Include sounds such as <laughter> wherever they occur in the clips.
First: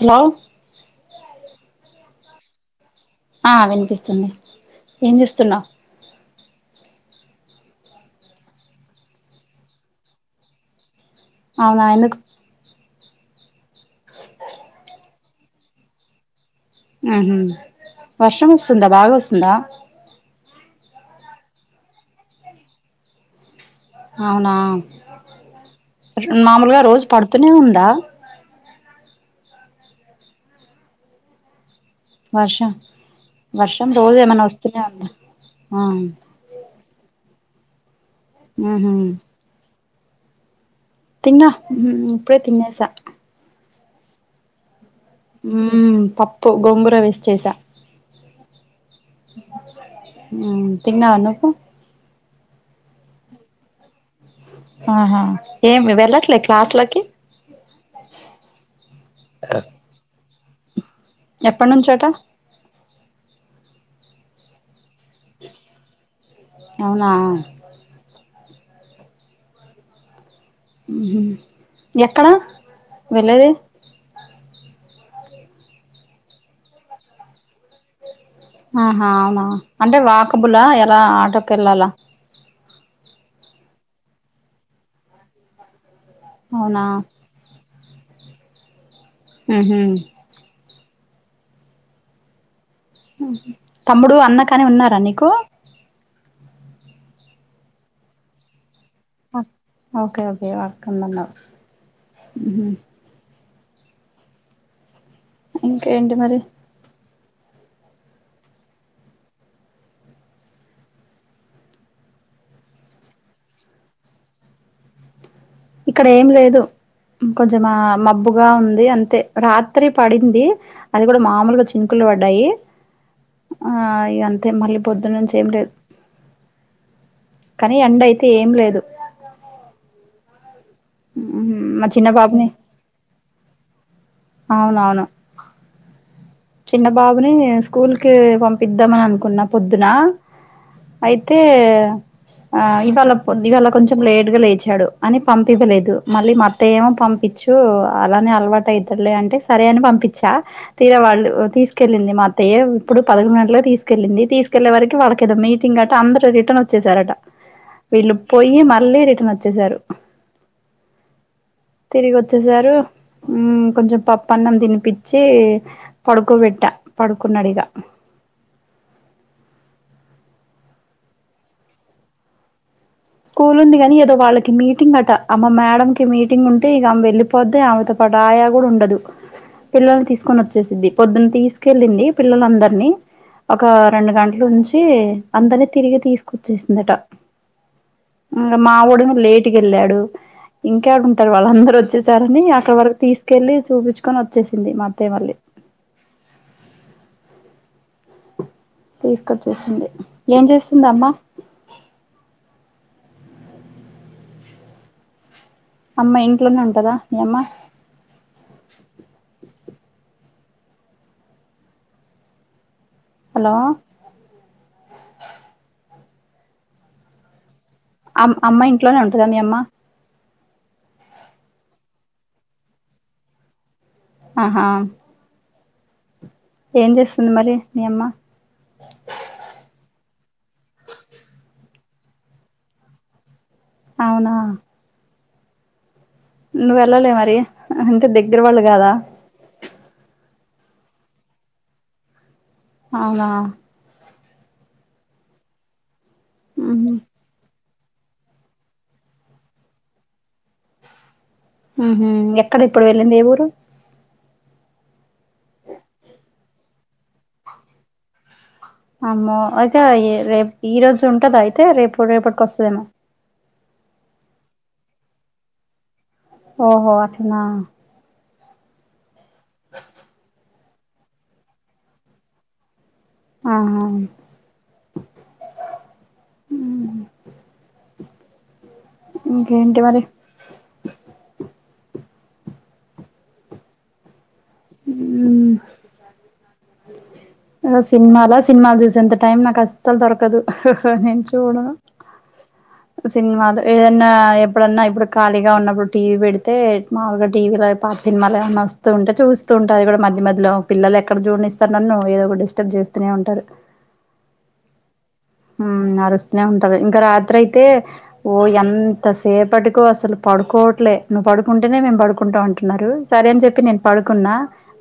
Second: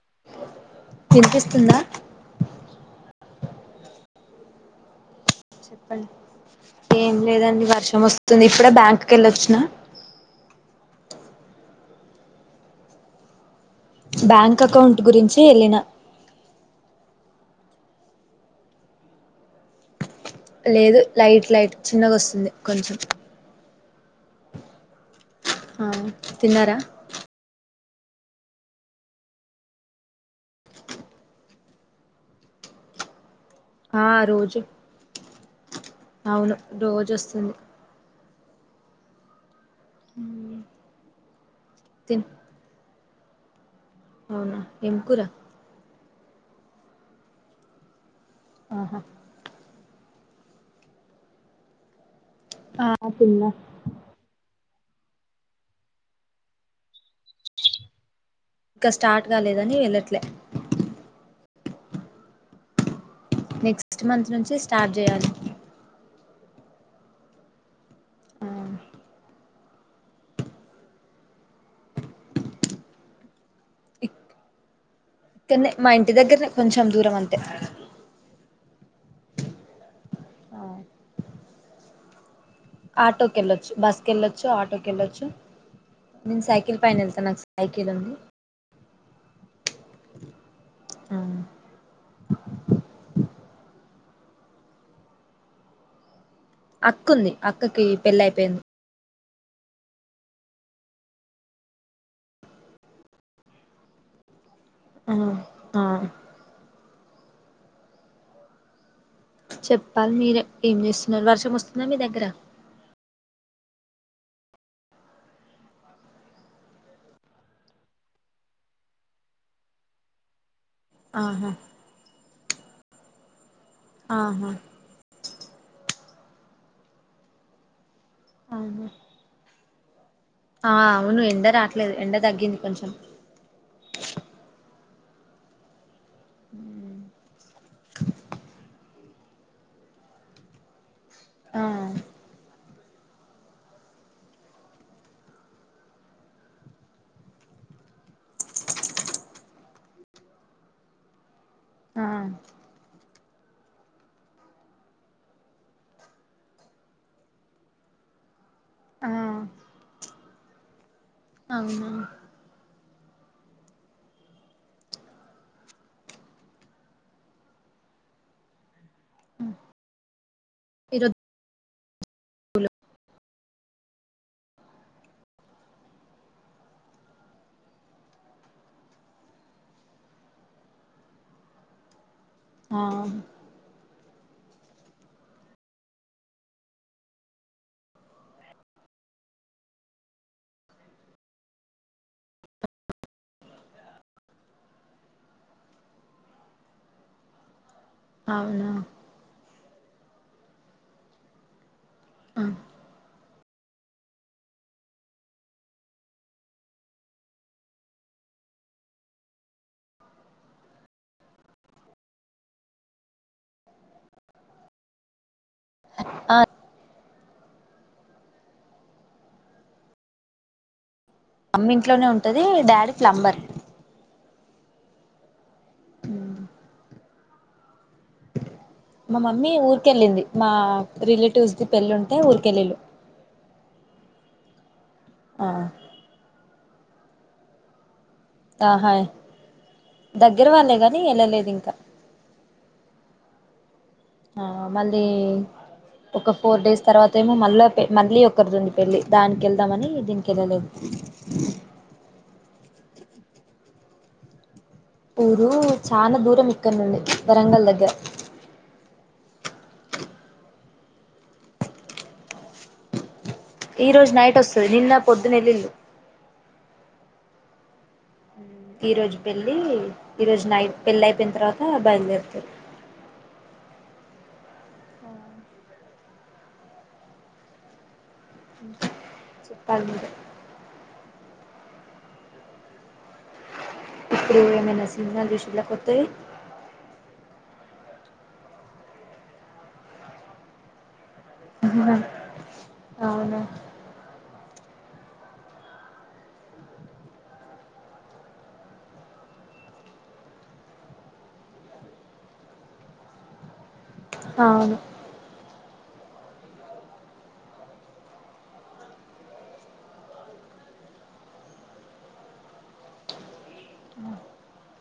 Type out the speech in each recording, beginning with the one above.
Hello వినిపిస్తుందా ఆ వినిపిస్తుంది ఏం లేదండి వర్షం వస్తుంది ఇప్పుడే బ్యాంక్ కి వెళ్ళొచ్చిన. అవును ఆయనకు బ్యాంక్ అకౌంట్ గురించి వెళ్ళిన ఆహ వర్షం వస్తుందా బాగా వస్తుందా లేదు లైట్ లైట్ చిన్నగా వస్తుంది కొంచెం అవునా ఆ తిన్నారా మామూలుగా రోజు పడుతూనే ఉందా వర్షం, వర్షం రోజు ఏమైన్నా వస్తూనే ఉందా ఆ అవును రోజు వస్తుంది. ఊహు ఉమ్ తిన్నా ఇప్పుడే తినేసా అవునా ఎంకూరా? ఉ పప్పు గొంగుర వేసి చేసా ఆహా ఉమ్ తిన్నావా నువ్వు ఆ తిన్న ఆహా ఏమి వెళ్ళట్లే క్లాస్ లకి ఇంకా స్టార్ట్ కాలేదని వెళ్ళట్లేదు ఎప్పట్నుంచట నెక్స్ట్ మంత్ నుంచి స్టార్ట్ చేయాలి అవునా ఆ ఊహు ఎక్కడా వెళ్ళేది ఇక్కడ్నే మా ఇంటి దగ్గరనే కొంచెం దూరం అంతే ఆహా అవునా అంటే వాకబులా ఎలా ఆటోకెళ్ళాలా ఆటోకి వెళ్ళొచ్చు బస్కి వెళ్ళొచ్చు ఆటోకి వెళ్ళొచ్చు నేను సైకిల్ అవునా పైన వెళ్తాను నాక్ సై సైకిల్ ఉంది ఉ హు ఆ తమ్ముడు అన్న కాని ఉన్నారా నీకు అక్క ఉంది అక్కకి పెళ్లి అయిపోయింది ఆ ఓకే ఓకే అక్క ఉందన్నావ్ ఊహు ఆ ఆ ఇంకా ఎంటి మరి చెప్పాల్ మీరే ఏం చేస్తున్నారు, వర్షం వస్తుందా మీ దగ్గర? ఇక్కడ ఏం లేదు కొంచెం మబ్బుగా ఉంది అంతే రాత్రి పడింది అది కూడా ఆహా మామలుగా చినుకులు పడ్డాయి ఆ ఇక అంతే ఆహా మళ్ళీ పొద్దున్నుంచి ఏం లేదు, కానీ ఎండ అయితే ఏం లేదు అవును ఆ అవును ఎండ ఉహు. మా రావట్లేదు చిన్న ఎండ బాబుని తగ్గింది కొంచెం అవునవును చిన్న బాబుని నేను స్కూల్ కి పంపిద్దాం అని అనుకున్నా పొద్దున అయితే ఆ ఆ ఇవాళ పొద్దుగాల కొంచెం లేటు గా లేచాడు అని పంపివ్వలేదు మళ్ళీ మా అత్తయ్య ఏమో పంపి చూ అలానే అలవాటైతడ్లే అంటే సరే అని పంపించా తీర వాళ్ళు ఓ ఆ తీసుకెళ్ళింది మా అత్తయ్య యో ఇప్పుడు పదకొండు గంటలకు తీసుకెళ్లింది తీసుకెళ్లే వరకి వాళ్ళకేదో మీటింగ్ గట అందరు రిటర్న్ వచ్చేసారట వీళ్ళు పొయ్యి మళ్ళీ ఆ రిటర్న్ వచ్చేశారు అవునా తిరిగి వచ్చేసారు కొంచెం పప్పన్నం తినిపిచ్చి పడుకోబెట్ట పడుకున్నడిగా ఇరోద్ స్కూల్ ఉంది కాని ఏదో వాళ్ళకి మీటింగ్ అట అమ్మ మేడమ్ క మీటింగ్ ఉంటే ఇకమె వెళ్ళి పొద్దున ఆమెతో పాటు ఆయా కూడా ఉండదు పిల్లల్ని తీసుకొని వచ్చేసిది పొద్దున్న తీసుకెళ్ళింది ఆ పిల్లలందరినీ ఒక రెండు గంటలు ఉంచి అందరిని తిరిగి తీసుకొచ్చేసిందట ఇంగ మావోడేమో లేటుగెల్లాడు ఇంకేడ ఉంటారు వాళ్ళందరు వచ్చేసారని అక్కడ వరకు తీసుకెళ్ళలి చూపిచ్కొని వచ్చేసింది మా అత్తయ్య మళ్ళి అవునా తీసుకొచ్చేసింది ఏం చేస్తుంది అమ్మా ఆ అమ్మా ఇంట్లోనే ఉంటదా మీ అమ్మ హలో ఆ అమ్మ ఇంట్లోనే ఉంటుద మీ అమ్మ అమ్మ ఇంట్లోనే ఉంటదీ డాడీ ప్లంబర్ ఆహా హ ఏం చేస్తుంది మరి మీ యమ్మ మా మమ్మీ ఊరికెళ్ళింది మా రిలేటివ్స్ ది పెళ్ళి ఉంటే ఊరికెళ్ళిళు అవునా ఆ నువ్వు వెళ్ళలే మరి అంటే దగ్గర వాళ్ళు కాదా ఆహా దగ్గర వాళ్ళే గాని వెళ్ళలేదు ఇంకా అవునా ఆ మళ్ళీ ఒక ఫోర్ డేస్ ఉహు తర్వాత ఏమో మళ్ళ పే మళ్ళీ ఒకరీ ది ఉంది పెళ్ళి దానికి వెళ్దామని దీనికి వెళ్ళలేదు ఉహు ఎక్కడ ఇప్పుడు వెళ్ళింది ఏ ఊరు ఊరు చానా దూరం ఇక్కడ నుండి వరంగల్ దగ్గర అమ్మో అయితే రేపు ఈ రోజు ఉంటద అయితే రేపు రేపటికి వస్తుదేమో ఈ రోజు నైట్ వస్తుంది నిన్న పొద్దునెల్లిళ్ళు ఓహో అట్లనా ఈ రోజు పెళ్లి ఈ రోజు నైట్ పెళ్లిి అయిపోయిన తర్వాత బయలుదేరుతరూ ఆహా ఇంకేంటి చెప్పాలి మరి మీరే ఇప్పుడు ఏమైనా సినిమా ఉమ్, చూసిలా కొత్తయి ఊ సినిమాలా సినిమాలు చూసి అంత టైం నాకు అసలు దొరకదు చూడను అవునా సినిమాలు ఏదన్నా ఎప్పుడన్నా ఇప్పుడు ఖాళీగా ఉన్నప్పుడు టీవీ పెడితే మామలుగా టీవీలో పాత సినిమాలు ఏమన్నా వస్తాయి స్తుంటే చూస్తూ ఉంట అది కూడా మధ్య మధ్యలో పిల్లలు ఎక్కడ చూడనిస్తరు నన్నూ ఏదో ఒక డిస్టర్బ్ చేస్తూనే ఉంటారు అవును ఊ అరుస్తూనే ఉంటారు ఇంకా రాత్రి అయితే ఓ ఎంతసేపటికో అసలు పడుకోవట్లే నువ్వు పడుకుంటేనే మేం పడుకుంటాం అంటున్నారు సరే అని చెప్పి నేను పడుకున్నా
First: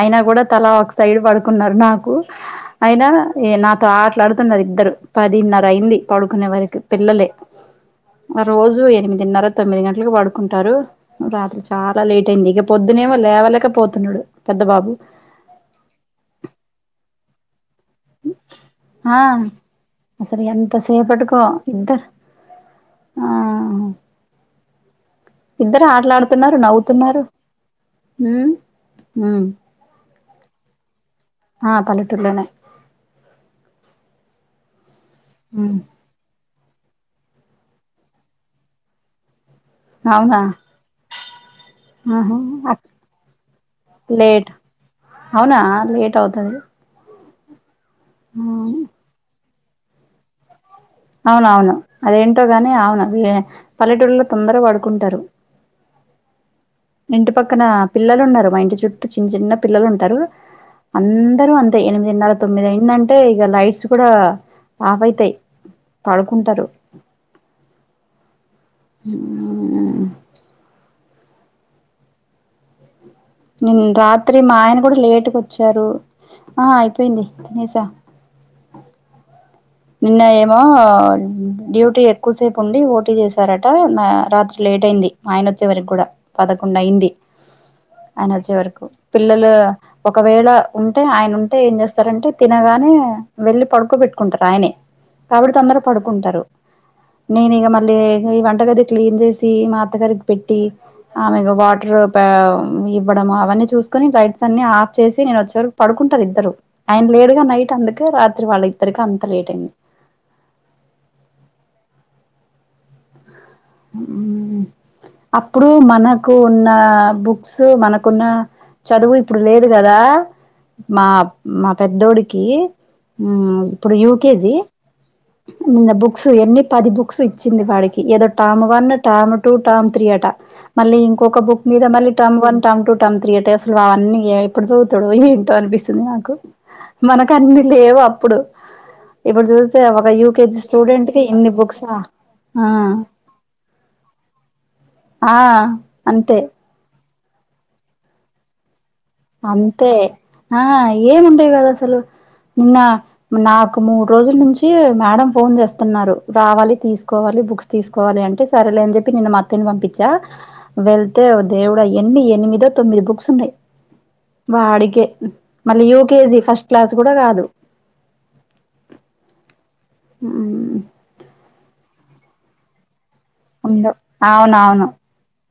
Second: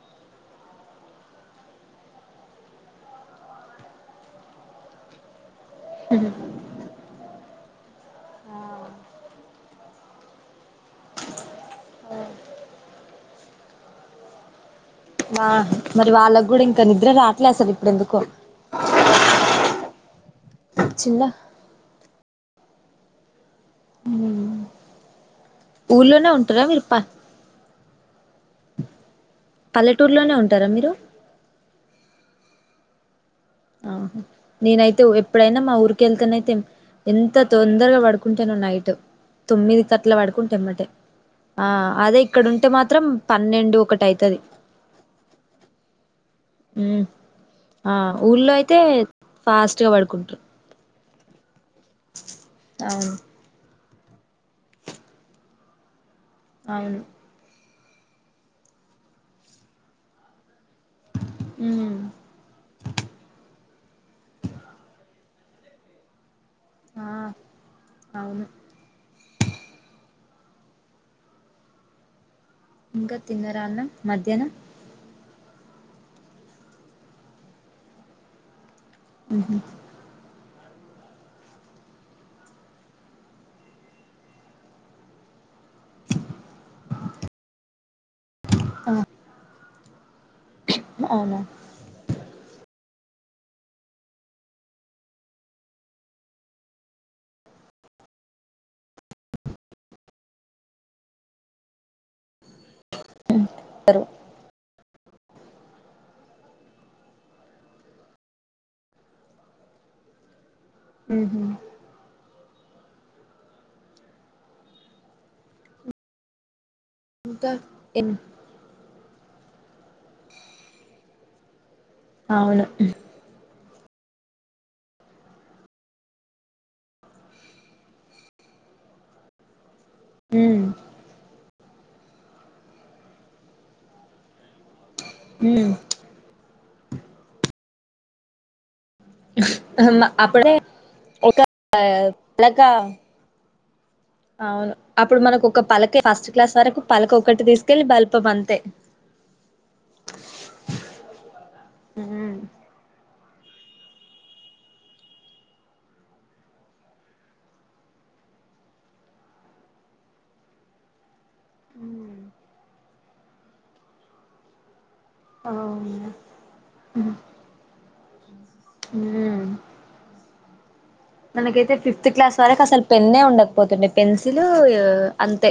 అయినా గుడా తలా ఒక సైడ్ పడుకున్నారు నాకు అయినా ఏ నాతో ఆటలాడుతున్నారు ఇద్దరు పదిన్నర అయింది ఆ పడుకునే వరకు పిల్లలే రోజు ఎనిమిదిన్నర తొమ్మిది గంటలకి పడుకుంటారు రాత్రి చాలా లేట్ అయింది ఇక పొద్దునేమో లేవలేకపోతున్నాడు పెద్ద బాబు ఆ మరి వాళ్ళకు గుడా ఇంక నిద్ర రావట్లే అసలు ఇప్పుడెందుకో ఆ సరి ఎంత చిల్ల సేపట్టుకో ఇద్ద ఆ ఇద్దరు ఊర్లోనే ఆటలాడుతున్నారు ఉంటారా మీరు ప నవ్వుతున్నారు ఊ ఊ పల్లెటూరులోనే ఉంటారా మీరు ఆ పల్లెటూర్లోనే ఆహ నేనైతే ఒ ఎప్పుడైనా మా ఉమ్ ఊరికి ఎంతనైతే ఏం ఎంత తొందర పడుకుంటనో నైట్ తొమ్మిది అట్లా అవునా పడుకుంటా ఎంబటే ఆ అదే ఆహా ఇక్కడుంటే మాత్రం పన్నెండు ఒకటి అయితది లేట్ అవునా లేట్ అవుతది ఉమ్ ఆ ఊళ్ళో అయితే ఫాస్ట్గ పడుకుంటరు అవునవును అదేంటో గానీ అవును ఎ పల్లెటూళ్లో తొందర పడుకుంటరు అవును ఇంటి పక్కన పిల్లలు ఉన్నరు మా ఇంటి చుట్టూ చిన్న చిన్న పిల్లలు ఉంటరు అం దరూ అంతే ఉమ్ ఎనిమిదిన్నర తొమ్మిది అయిందంటే ఇగ లైట్స్ కూడా ఆఫ్ అయితయి పడుకుంటారు ఆ అవును <inaudible> ఇంక తిన్నరాన్నం మధ్యాహ్నం ఇప్పుడు లేటుగొచ్చారూ ఆ అయిపోయింది తినేశా ఉహు నిన్న ఏమో డ్యూటీ ఎక్కువసేపు ఉండి ఓటీ చేసారట నా రాత్రి లేట్ అయింది మా ఆయనొచ్చే వరకు కుడా పదకొండు అయింది ఆయన వచ్చే వరకు ఆ పిల్లలు ఒకవేళ ఉంటే ఆయన అవునా ఉంటే ఏం చేస్త స్తారంటే తినగానే వెళ్లి పడుకోబెట్టుకుంటారు ఆయనే కాబట్టి తొందర పడుకుంటారు నేను ఇక మళ్ళీ ఈ వంటగది క్లీన్ చేసి మా అత్తగారికి పెట్టి ఆమెకు వాటర్ పే ఇవ్వడము అవన్నీ చూసుకుని లైట్స్ ట్స్ అన్ని ఆఫ్ చేసి నేను వచ్చేవరకు పడుకుంటారు ఇద్దరు ఆయన లేరుగా నైట్ అందుకే రాత్రి వాళ్ళ ఇద్దరికి అం త లెటైయింది ఉహు ఉ ఊహు అప్పుడూ మనకు ఉన్నా ఇంకా బుక్స్ ఎన్ మనకున్నా చదువు ఇప్పుడు లేదు కదా మా మా పెద్దోడికి అవును ఇప్పుడు యూకేజీ నిన్న బుక్స్ ఎన్ని పది బుక్స్ ఇచ్చింది వాడికి ఏదో term one term two term three అట ఉమ్ మళ్ళీ ఇంకొక బుక్ మీద మళ్ళీ term one term two term three అంటే అసలు అవన్నీ ఎప్పుడు చదువుతాడు ఏంటో ఉమ్ అనిపిస్తుంది నాకు మనక అన్నీ లేవు అప్పుడు ఇప్పుడు చూస్తే ఒక అమ్మ అప్పుడే యూకేజీ స్టూడెంట్ కి ఒక ఇన్ని బుక్సా అలగా ఆ <unintelligible> అవును అప్పుడు ఆ మనకు ఒక పలకే ఫస్ట్ అంతే క్లాస్ వరకు పలకొకటి తీసుకెళ్లి బల్పం అంతే అంతే ఆ ఏముండేది కాదు అసలు ఉమ్ నిన్న నాకు మూడు రోజుల నుంచీ మ్యాడం ఫోన్ చేస్తున్నారు రావాలి తీసుకోవాలి బుక్స్ తీసుకోవాలి అంటే సరేలే అని చెప్పి నిన్న మా అత్తయని పంపించా వెళ్తే దేవుడు ఎన్ని ఎనిమిదో తొమ్మిది బుక్స్ ఉన్నాయి వాడికే మళ్ళీ అవును యూకేజీ ఫస్ట్ క్లాస్ కూడా కాదు ఉం ఉం మనకైతే ఫిఫ్త్ క్లాస్ వరకు అసలు పెన్నే ఉండకపోతుండే ఉండవు పెన్సిల్ అవునవును అంతే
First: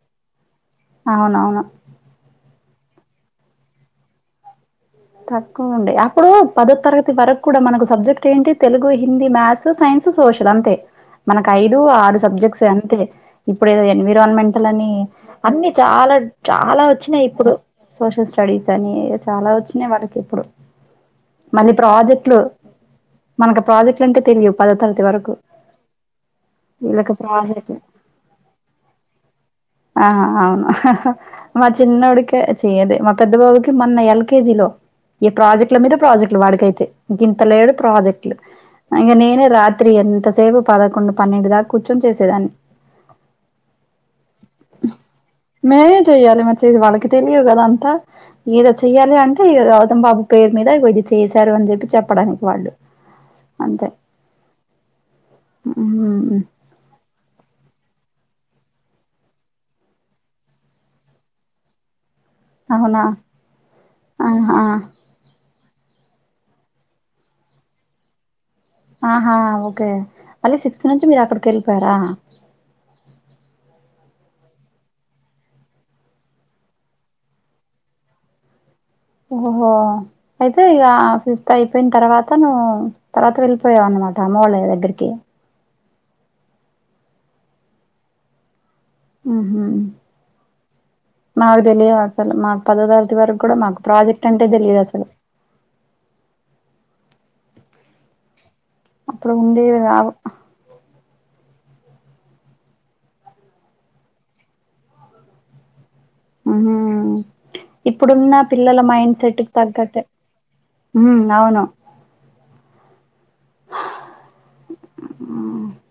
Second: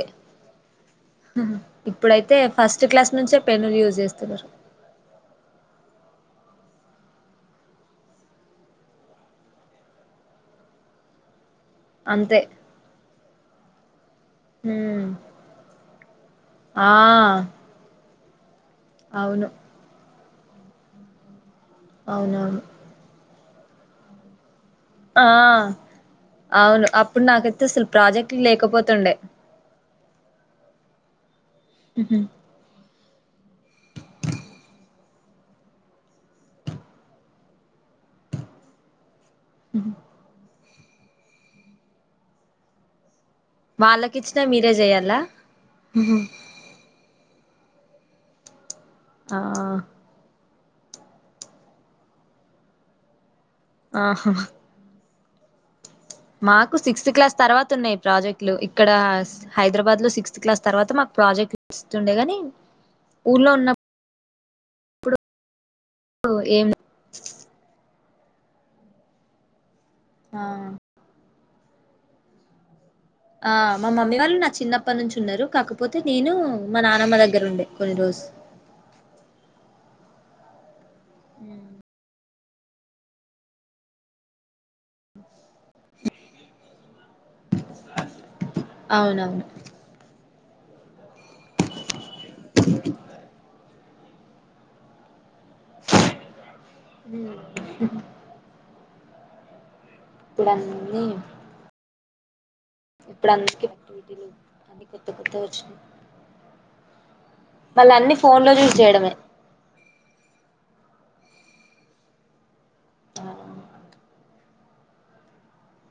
అవునవును ఇప్పుడైతే ఫస్ట్ క్లాస్ నుంచే పెన్నులు యూజ్ చేస్తున్నారు తక్కువ ఉండే అప్పుడు పదో తరగతి వరకు కూడా మనకు సబ్జెక్ట్ ఏంటి Telugu Hindi maths science social అంతే మనకి ఐదు ఆరు అంతే సబ్జెక్ట్స్ అంతే ఇప్పుడు ఏదో ఎన్విరాన్మెంట్ లనీ ఉమ్ అన్ని చాల చాలా ఆ ఒచ్చినయి ఇప్పుడు సోషల్ స్టడీస్ అని ఇగ అవును చాలా వచ్చినాయి వాళ్ళకి ఇప్పుడు మళ్ళీ ప్రాజెక్టులు అవునవును మనకు ప్రాజెక్టులు అంటే తెలియవ్ పదో తరగ ఆ అవును వీళ్ళకి అప్పుడు ప్రాజెక్టులు నాకైతసలు ప్రాజెక్ట్లు లేక పోతుండె ఆహా అవును మా చిన్నోడికే చేయ్యదే మా పెద్ద బాబుకి మొన్న ఎల్కేజీలో ఈ ప్రాజెక్టుల మీద ప్రాజెక్టులు వాడికైతే గింతలేడు ప్రాజెక్టులు ఇంక నేనే రాత్రి ఎంతసేపు పదకొండు పన్నెండు దాక కూర్చొని చేసేదాన్ని వాళ్ళకిచ్చినా మీరే చెయ్యాలా మేమే చెయ్యాలి మరి వాళ్ళకి తెలియవు కదంతా ఏద చెయ్యాలి ఆ అంటే ఇ గౌతం బాబు పేరు మీద ఇగో ఇది చేశారు అని జెప్పి చెప్పడానికి వాళ్ళు అంతే ఆహా హు హామ్ మాకు సిక్స్త్ క్లాస్ తర్వాత ఉన్నాయి ప్రాజెక్టులు ఇక్కడ హైదరాబాద్ లో సిక్స్త్ క్లాస్ తర్వాత మాకు ప్రాజెక్ట్ ఇస్తుండే గనీ అవునా ఆహా ఓ ఏం ఆహా ఓకే ఆ మళ్ళీ సిక్స్త్ నుంచి మీరు అక్కడికి వెళ్ళిపోయారా ఆ మా మమ్మీ వాళ్ళు నా చిన్నప్పటి నుంచి ఉన్నరు కాకపోతే నేనూ మా నానమ్మ దగ్గర ఉండే కొన్ని రోజు ఓహోహో అయితే ఇగా ఫిఫ్త్ అయిపోయిన తర్వాత తను తర్వాత వెళ్ళిపోయావు అన్నమాట అమ్మ వాళ్ళ దగ్గరికి హూ అవునవును హమ్ నాకు తెలియదు మా పదో తరగతి వరకు కూడా మాకు ప్రాజెక్ట్ అంటే తెలియదు అసలు ఉమ్. అప్పుడు ఉండేది కాదు ఇప్పుడన్నీ ఇప్పుడు అందుకక్టివిటీలు అని కొత్త కొత్త వచ్చినాయి <unintelligible> హు హామ్ మళ్ళ అన్ని ఇప్పుడున్న ఫోన్ లో చూసి పిల్లల చేయడమే మైండ్ సెట్ కి తగ్గట్టె ఉం అవును ఆహ్ ఆ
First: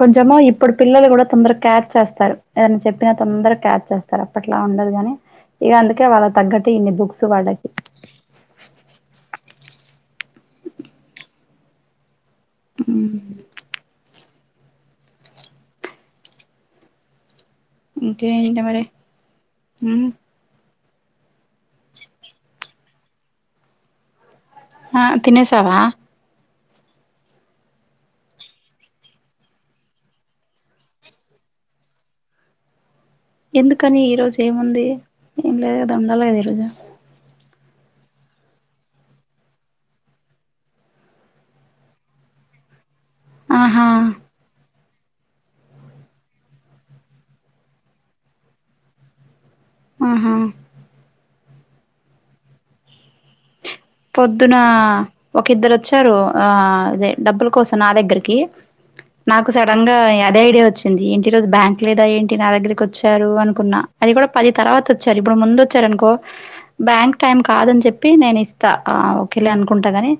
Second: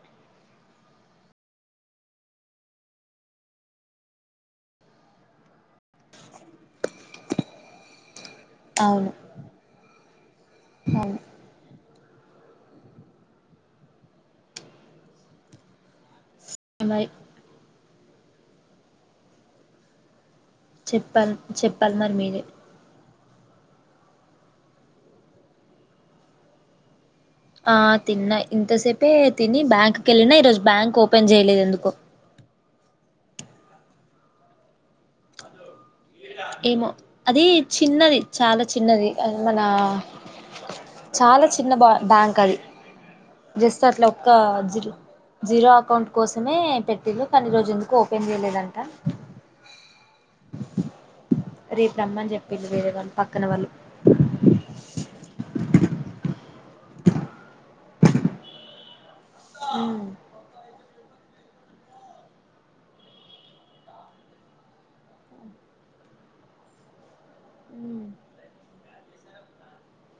కొంచము ఇప్పుడు పిల్లలు కూడా తొందరగా క్యాచ్ చేస్తారు ఏదైనా చెప్పినా తొందరగా క్యాచ్ చేస్తారు అప్పట్లా ఉండదు గాని ఇగ అందుకే వాళ్ళ తగ్గట్టు ఇన్ని బుక్స్ వాళ్ళకి అవును అవును ఉ బై ఇకేంటి మరి హు చెప్పాలి చెప్పాలి మరి మీరే ఆ తినేసావా ఆ తిన్నా ఇంతసేపే తిని బ్యాంక్కి ఏళ్ళిన ఈరోజు బ్యాంక్ ఓపెన్ చేయలేదు ఎందుకో ఎందుకని ఈరోజు ఏముంది ఏం లేదుగా ఉండాలే ఏమో అది చిన్నది చాలా చిన్నది మన చాలా చిన్న బా బ్యాంక్ అది జస్ట్ ఆహా అట్లా కా జీరో అకౌంట్ కోసమే పెట్టిళ్ళు కానీ రోజు ఎందుకో ఓపెన్ చేయలేదంట ఆహా రేపు రమ్మని చెప్పిరూ వేరే వాళ్ళు పక్కన వాళ్ళు పొద్దున ఒక ఇద్దరోచ్చారు ఆ అదే డబ్బుల కోసం నా దగ్గరికి నాకు సడన్ గా యా ఐడియా వచ్చింది ఏంటి రోజు బ్యాంక్ లేదా ఏంటి నా దగ్గరకి వచ్చారు అనుకున్నా అది కూడా పది తర్వాత చ్చార్ ఇప్పుడు ముందోచ్చారు అనుకో బ్యాంక్ టైమ్ కాదని చెప్పి ఉమ్ నేను ఇస్ త ఆ ఓకేలే అనుకుంటా గాని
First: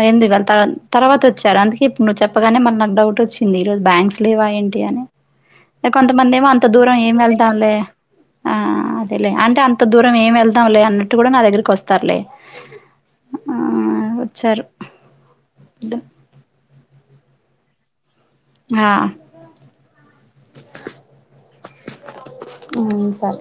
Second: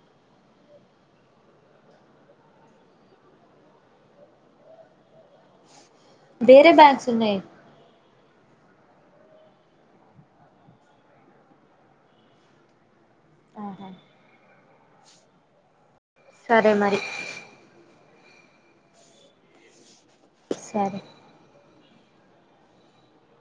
అయింది వాళ్ళ త తర్వాత వచ్చారు అందుకే ఇప్పుడు నువ్వు చెప్పగానే మళ్ళ నాకు డౌట్ వచ్చింది ఈరోజు బ్యాంక్స్ లేవా ఏంటి అని కొంతమంది ఏమో అంత వేరే దూరం బ్యాగ్స్ ఏం ఉన్నాయి వెళ్తాంలే ఆ అదేలే అంటే అంత దూరం ఏమి వెళ్తాంలే అన్నట్టు కూడా నా దగ్గరికి వస్తారులే ఆ ఆహా వచ్చారు సరే మరి ఆ సరే ఉ సరే